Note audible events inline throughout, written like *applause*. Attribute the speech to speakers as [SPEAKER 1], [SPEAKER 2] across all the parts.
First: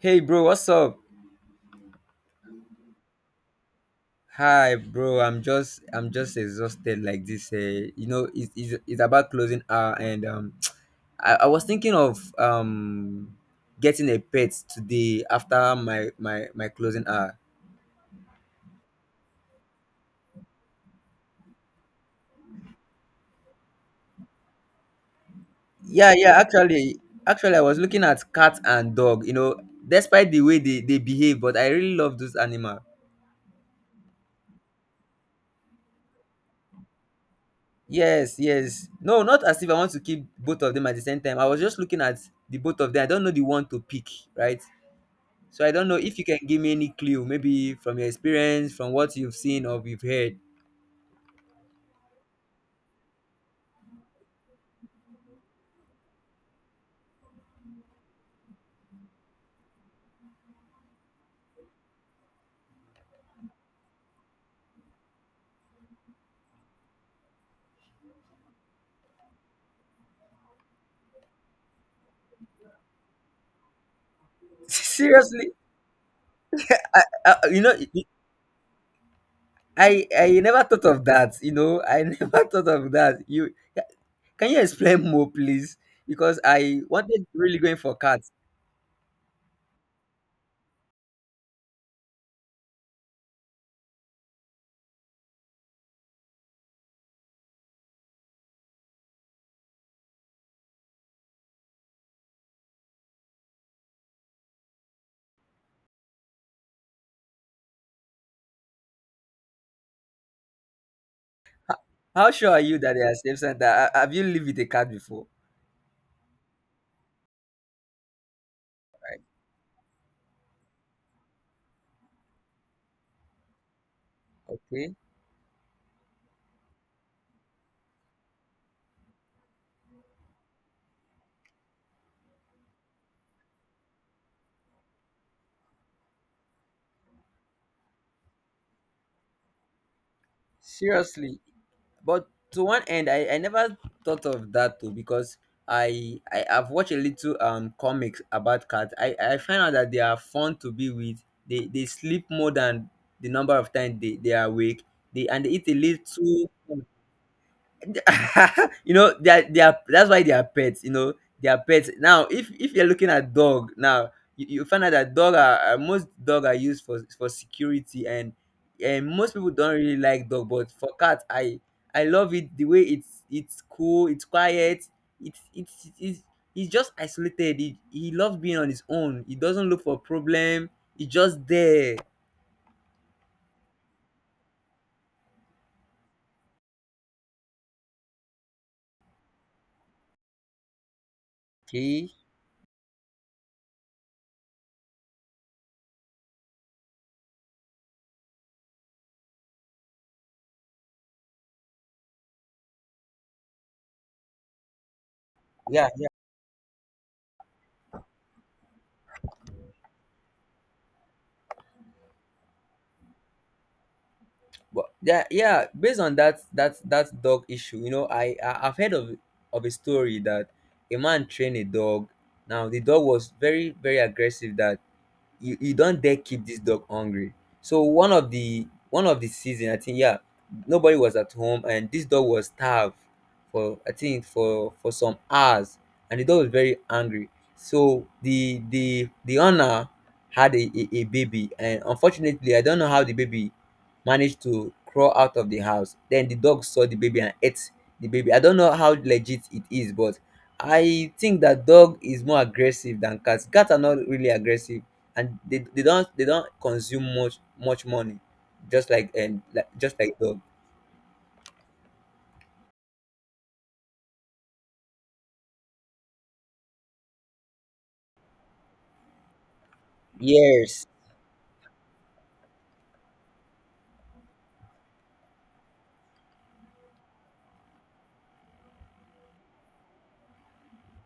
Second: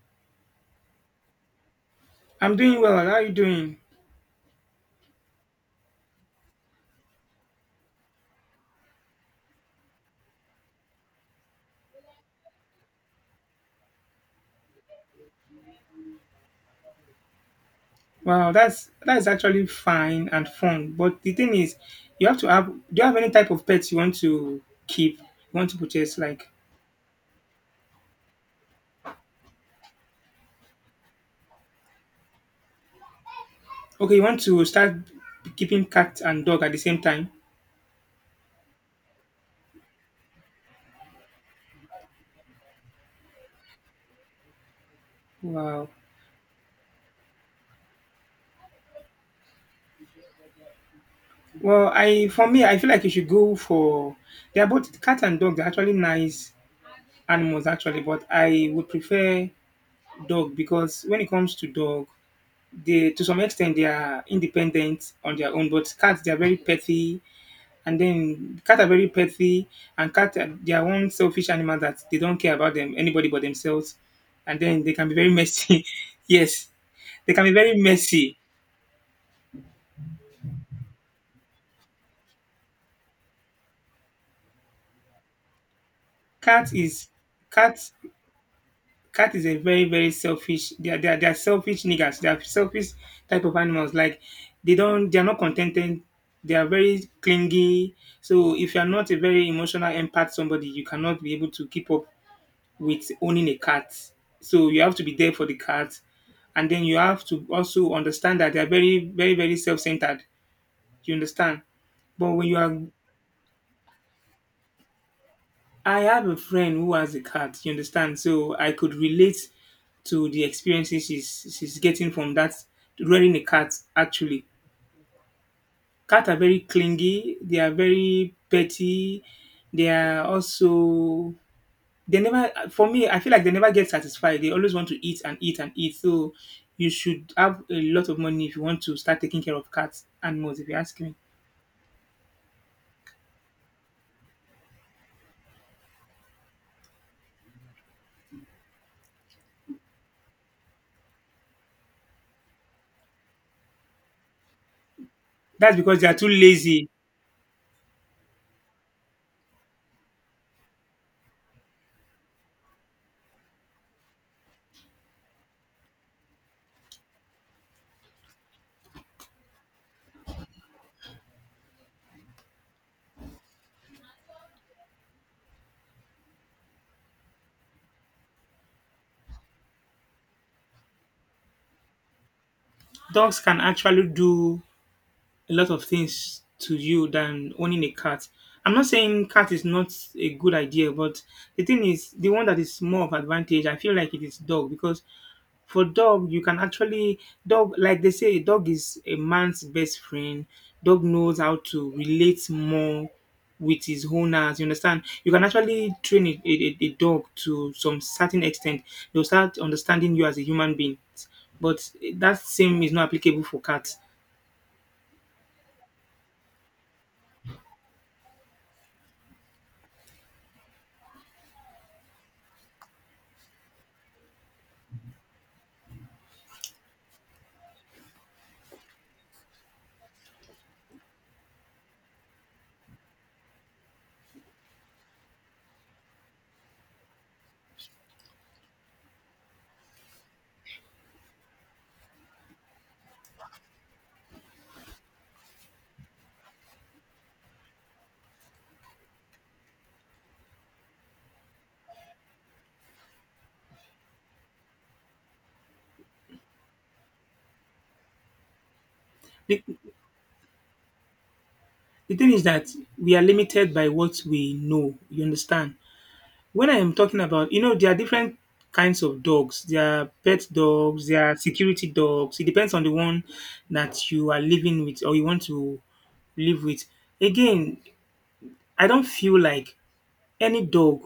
[SPEAKER 1] Hey bro, what's up?
[SPEAKER 2] I'm doing well. How are you doing?
[SPEAKER 1] Hi bro, I'm just exhausted like this. It's about closing hour and *tsk* I was thinking of getting a pet today after my closing hour.
[SPEAKER 2] Wow, that's actually fine and fun. But the thing is, you have to have. Do you have any type of pets you want to keep? You want to
[SPEAKER 1] Yeah,
[SPEAKER 2] purchase?
[SPEAKER 1] yeah.
[SPEAKER 2] Like,
[SPEAKER 1] Actually, I was looking at cat and dog. You know, despite the way they behave, but I really love those animals.
[SPEAKER 2] okay, you want to start keeping cat and dog at the same time?
[SPEAKER 1] Yes, yes. No, not as if I want to keep both of them at the same time. I was just looking at the both of them. I don't know the one to pick, right? So I don't
[SPEAKER 2] Wow.
[SPEAKER 1] know if you can give me any clue, maybe from your experience, from what you've seen or you've heard.
[SPEAKER 2] Well, I for me, I feel like you should go for. They are both cat and dog. They're actually nice animals, actually. But I would prefer dog because when it comes to dog, they to some extent they are independent on their own. But cats, they are very petty. And then cats are very petty, and they are one selfish animal that they don't care about them anybody but themselves. And
[SPEAKER 1] *laughs*
[SPEAKER 2] then they can be very
[SPEAKER 1] Seriously,
[SPEAKER 2] messy. *laughs* Yes,
[SPEAKER 1] I,
[SPEAKER 2] they
[SPEAKER 1] I,
[SPEAKER 2] can be
[SPEAKER 1] you know,
[SPEAKER 2] very messy.
[SPEAKER 1] I never thought of that. You know, I *laughs* never thought of that. You can you explain more, please? Because
[SPEAKER 2] Cat
[SPEAKER 1] I
[SPEAKER 2] is
[SPEAKER 1] wanted really going
[SPEAKER 2] cat
[SPEAKER 1] for cats.
[SPEAKER 2] cat is a very very selfish. They are selfish niggas. They are selfish type of animals. Like they are not contented. They are very clingy. So if you are not a very emotional empath somebody, you cannot be able to keep up with owning a cat. So you have to be there for the cat, and then you have to also understand that they are very, very, very self-centered. You understand?
[SPEAKER 1] How
[SPEAKER 2] But when
[SPEAKER 1] sure
[SPEAKER 2] you
[SPEAKER 1] are
[SPEAKER 2] are,
[SPEAKER 1] you that they are safe center? Have you lived with a cat before?
[SPEAKER 2] I have a friend who has a cat. You understand? So I could relate to the experiences she's getting from that rearing a cat. Actually,
[SPEAKER 1] Okay,
[SPEAKER 2] cats are very clingy. They are very petty. They are also they never for me I feel like they never get satisfied they always want to eat and eat and eat so you should have a lot of money if you want to start taking care of cats animals if you ask me.
[SPEAKER 1] seriously. But to one end, I never thought of that too, because I have watched a little comics about cats. I find out that they are fun to be with. They sleep more than the number of times they are awake, they and they eat a
[SPEAKER 2] That's because they are too
[SPEAKER 1] little.
[SPEAKER 2] lazy.
[SPEAKER 1] *laughs* You know, they are that's why they are pets. You know, they are pets. Now if you're looking at dog now, you find out that dog are, most dog are used for security, and most people don't really like dog. But for cat, I love it. The way it's cool, it's quiet, it's, he's just isolated. He loves being on his own, he doesn't look for problem, he's just there.
[SPEAKER 2] Dogs can actually do a lot of things to you than owning a cat. I'm not saying cat is not a good idea, but the thing is
[SPEAKER 1] Okay.
[SPEAKER 2] the one that is more of advantage I feel like it is dog because. For dog, you can actually dog like they say, dog is a man's best friend. Dog knows how to relate more with his owners. You understand? You can actually
[SPEAKER 1] Yeah.
[SPEAKER 2] train a dog to some certain extent. They'll start understanding you as a human being. But that same is not applicable for cats.
[SPEAKER 1] But yeah, yeah, based on that dog issue, you know, I've heard of a story that a man trained a dog. Now the dog was very aggressive, that you don't dare keep this dog hungry. So one of the season, I think, yeah, nobody was at home and this dog was starved for, I think, for some hours, and the dog was very angry. So the owner had a baby, and unfortunately I don't know how the baby managed to crawl out of the house. Then the dog saw the baby and ate the baby. I don't know how legit it is, but I think that dog is more aggressive than cats. Cats are not really aggressive, and they don't, they don't consume much money, just like and
[SPEAKER 2] The,
[SPEAKER 1] like just like dog.
[SPEAKER 2] the thing is that we are limited by what we know. You understand? When I am talking about, there are different kinds of dogs. There are pet
[SPEAKER 1] Yes,
[SPEAKER 2] dogs, there are security dogs. It depends on the one that you are living with or you want to live with. Again, I don't feel like any dog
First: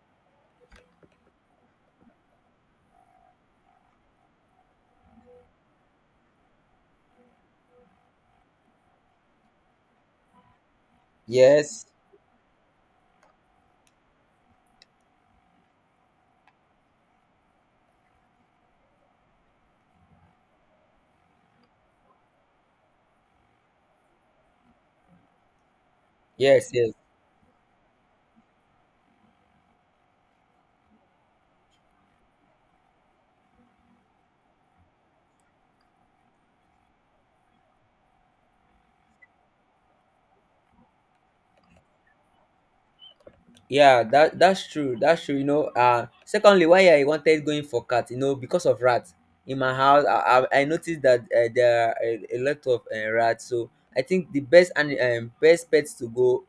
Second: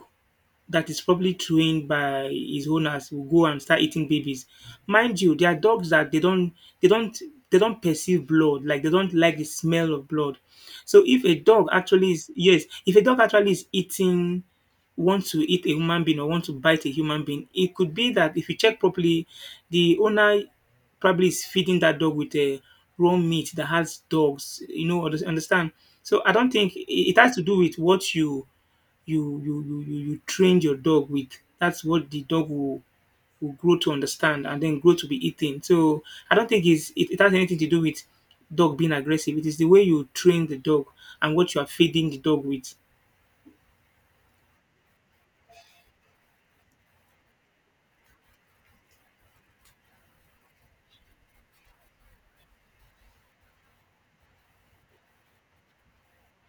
[SPEAKER 2] that is probably trained by his owners will go and start eating babies. Mind you, there are dogs that they don't they don't perceive blood, like they don't like the smell of blood. So if a dog
[SPEAKER 1] yes,
[SPEAKER 2] actually is yes, if a dog actually is eating want to eat a human being or want to bite a human being, it could be that if you check properly, the owner probably is feeding that dog with a raw meat that has dogs, understand. So I don't
[SPEAKER 1] yes,
[SPEAKER 2] think it
[SPEAKER 1] yes.
[SPEAKER 2] it has to do with what you trained your dog with. That's what the dog will grow to understand and then grow to be eating. So I don't think it has anything to do with dog being aggressive. It is the way you train the dog and what you are feeding the dog with.
[SPEAKER 1] Yeah, that's true. You know, secondly, why I wanted going for cat, you know, because of rats in my house. I noticed that, there are a lot of, rats. So I think the best and, best pets to go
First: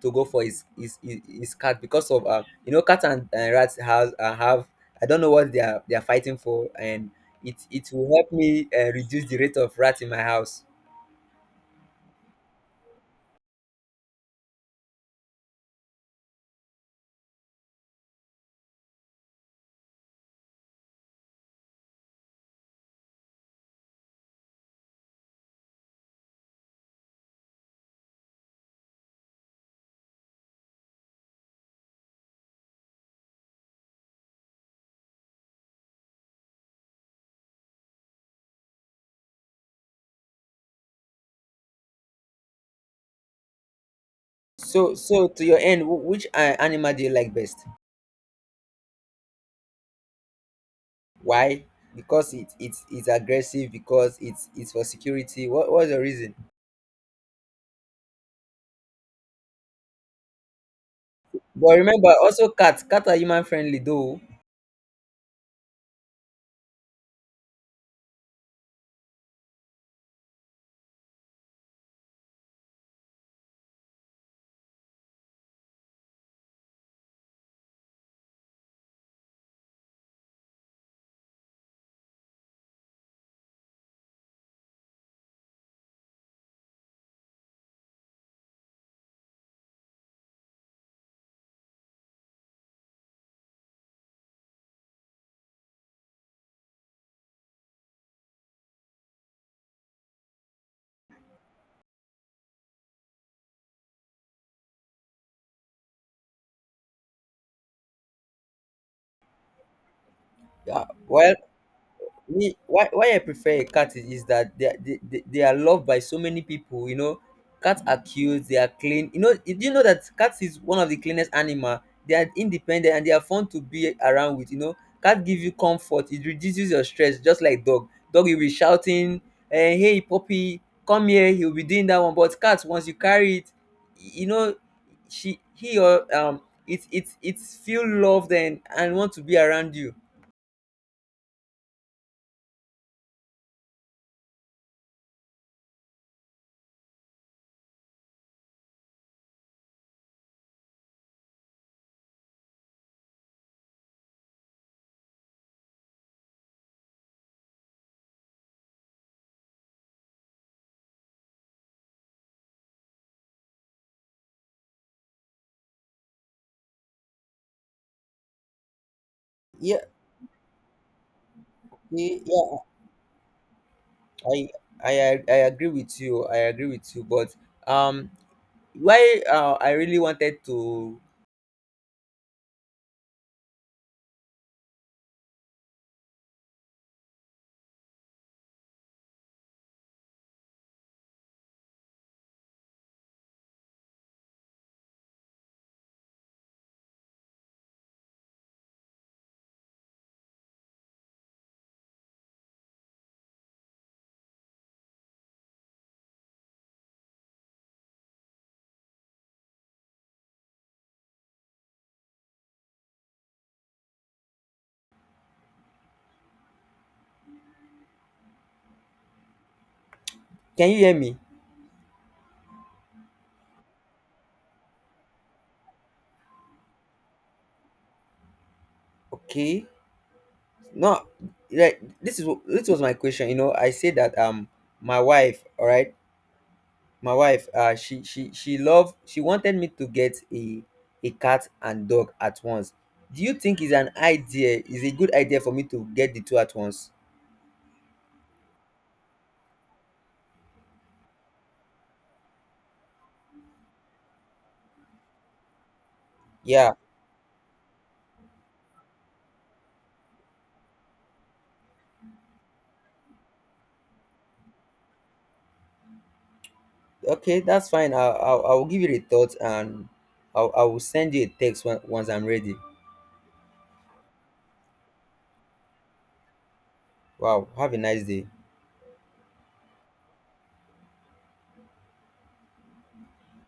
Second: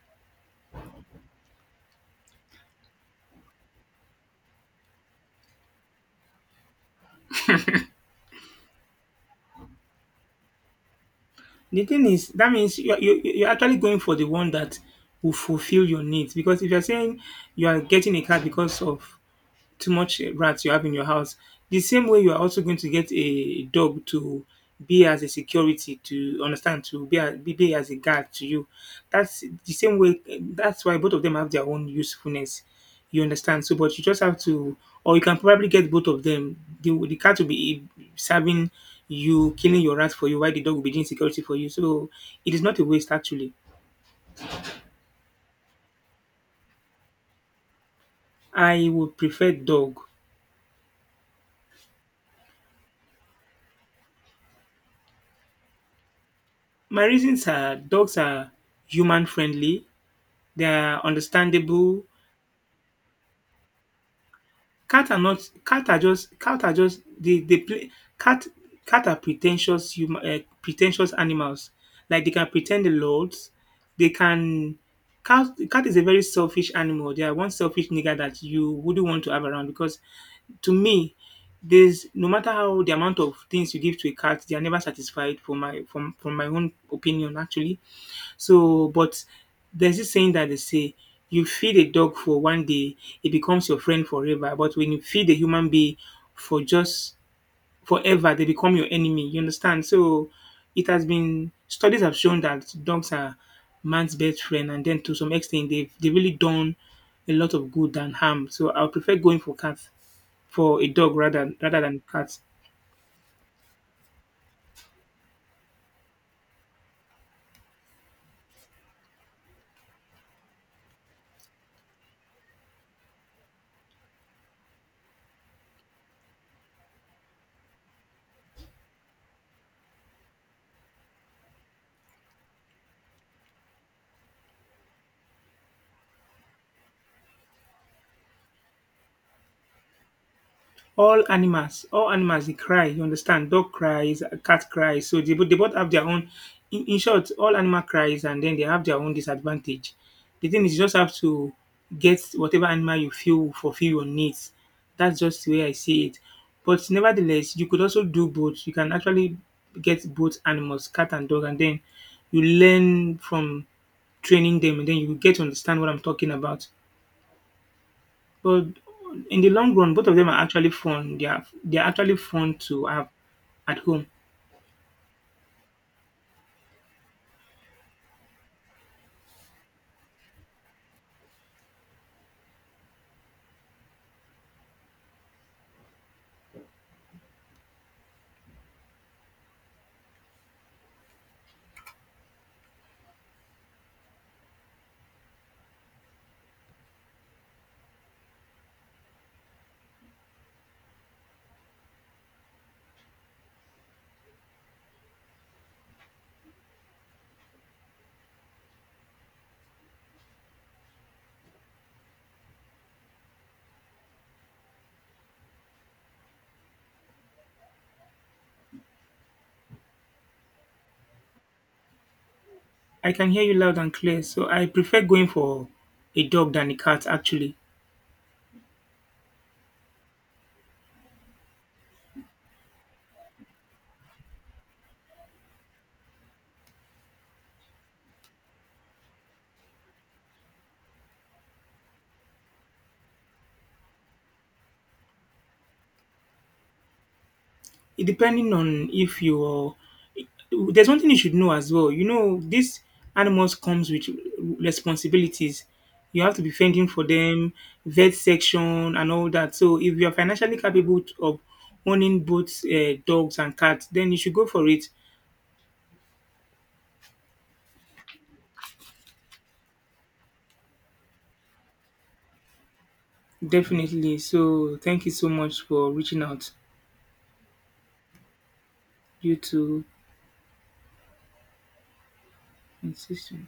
[SPEAKER 1] for his his cat, because of, uh, you know, cats and rats have, have, I don't know what they are, they are fighting for, and it will help me, reduce the rate of rats in my house.
[SPEAKER 2] The thing is, that means you're actually going for the one that will fulfill your needs. Because if you're saying you are getting a cat because of too much rats you have in your house. The same way you are also going to get a dog to be as a security to understand to be as a guard to you. That's the same way. That's why both of them have their own usefulness. You understand? So, but you just have to, or you can probably get both of them. The cat will be serving you, killing your rat for you, while the dog will be doing security for you. So it is not a waste actually.
[SPEAKER 1] So, so to your end, which, animal do you like best?
[SPEAKER 2] I would prefer dog.
[SPEAKER 1] Why? Because it, it's aggressive. Because it's for security. What what's the reason?
[SPEAKER 2] My reasons are dogs are human friendly. They are
[SPEAKER 1] But
[SPEAKER 2] understandable.
[SPEAKER 1] remember, also cats. Cats are human friendly though.
[SPEAKER 2] Cat are not cat are just cat are just they play cat cat are pretentious hum pretentious animals. Like they can pretend a lot. They can Cat is a very selfish animal. They are one selfish nigger that you wouldn't want to have around because to me there's no matter how the amount of things you give to a cat, they are never satisfied. For my from my own opinion actually. So, but there's this saying that they say, you feed a dog for one day, it becomes your friend forever. But when you feed a human being for just forever, they become your enemy. You understand? So it has been studies have shown that dogs are man's best friend, and then to some extent, they really done a lot of good than harm. So I would prefer going for
[SPEAKER 1] Yeah.
[SPEAKER 2] a dog
[SPEAKER 1] While
[SPEAKER 2] rather than cats.
[SPEAKER 1] me, why I prefer a cat is that they are loved by so many people. You know, cats are cute, they are clean. You know, do you know that cats is one of the cleanest animal? They are independent, and they are fun to be around with. You know, cat give you comfort, it reduces your stress. Just like dog, dog will be shouting, eh, hey puppy, come here. He will be doing that one. But cat, once you carry it, you know, she, he or it, it it feel loved and want to be around you.
[SPEAKER 2] All animals they cry. You understand dog cries, a cat cries so they both dey both have their own in short all animal cries and then they have their own disadvantage. The thing is you just have to get whatever animal you feel will fulfill your needs. That's just the way I see it, but nevertheless you could also do both. You can actually get both animals cat and dog and then you learn from training them, and then you will get to understand what I'm talking about. But in the long
[SPEAKER 1] Yeah,
[SPEAKER 2] run, both of them are actually fun. They are actually fun
[SPEAKER 1] yeah,
[SPEAKER 2] to have at home.
[SPEAKER 1] I I agree with you. I agree with you. But um, why, I really wanted to. Can you hear me?
[SPEAKER 2] I can hear you loud and clear, so I prefer going for a dog than a cat. Actually,
[SPEAKER 1] Okay. No, like this is this was my question. You know, I said that, my wife. All right, my wife. She loved. She wanted me to get a cat and dog at once. Do you think is an idea? Is a good idea for me to get the two at once?
[SPEAKER 2] it depending on if you're. There's one thing you should know as well. You know, these animals comes with responsibilities. You have to be
[SPEAKER 1] Yeah.
[SPEAKER 2] fending for them, vet section, and all that. So if you are financially capable of owning both dogs and cats, then you should go for it.
[SPEAKER 1] Okay, that's fine. I'll give it a thought, and I will send you a text when, once I'm ready.
[SPEAKER 2] Definitely. So, thank you so much for reaching out.
[SPEAKER 1] Wow, have a nice day.
[SPEAKER 2] You too. Insistent.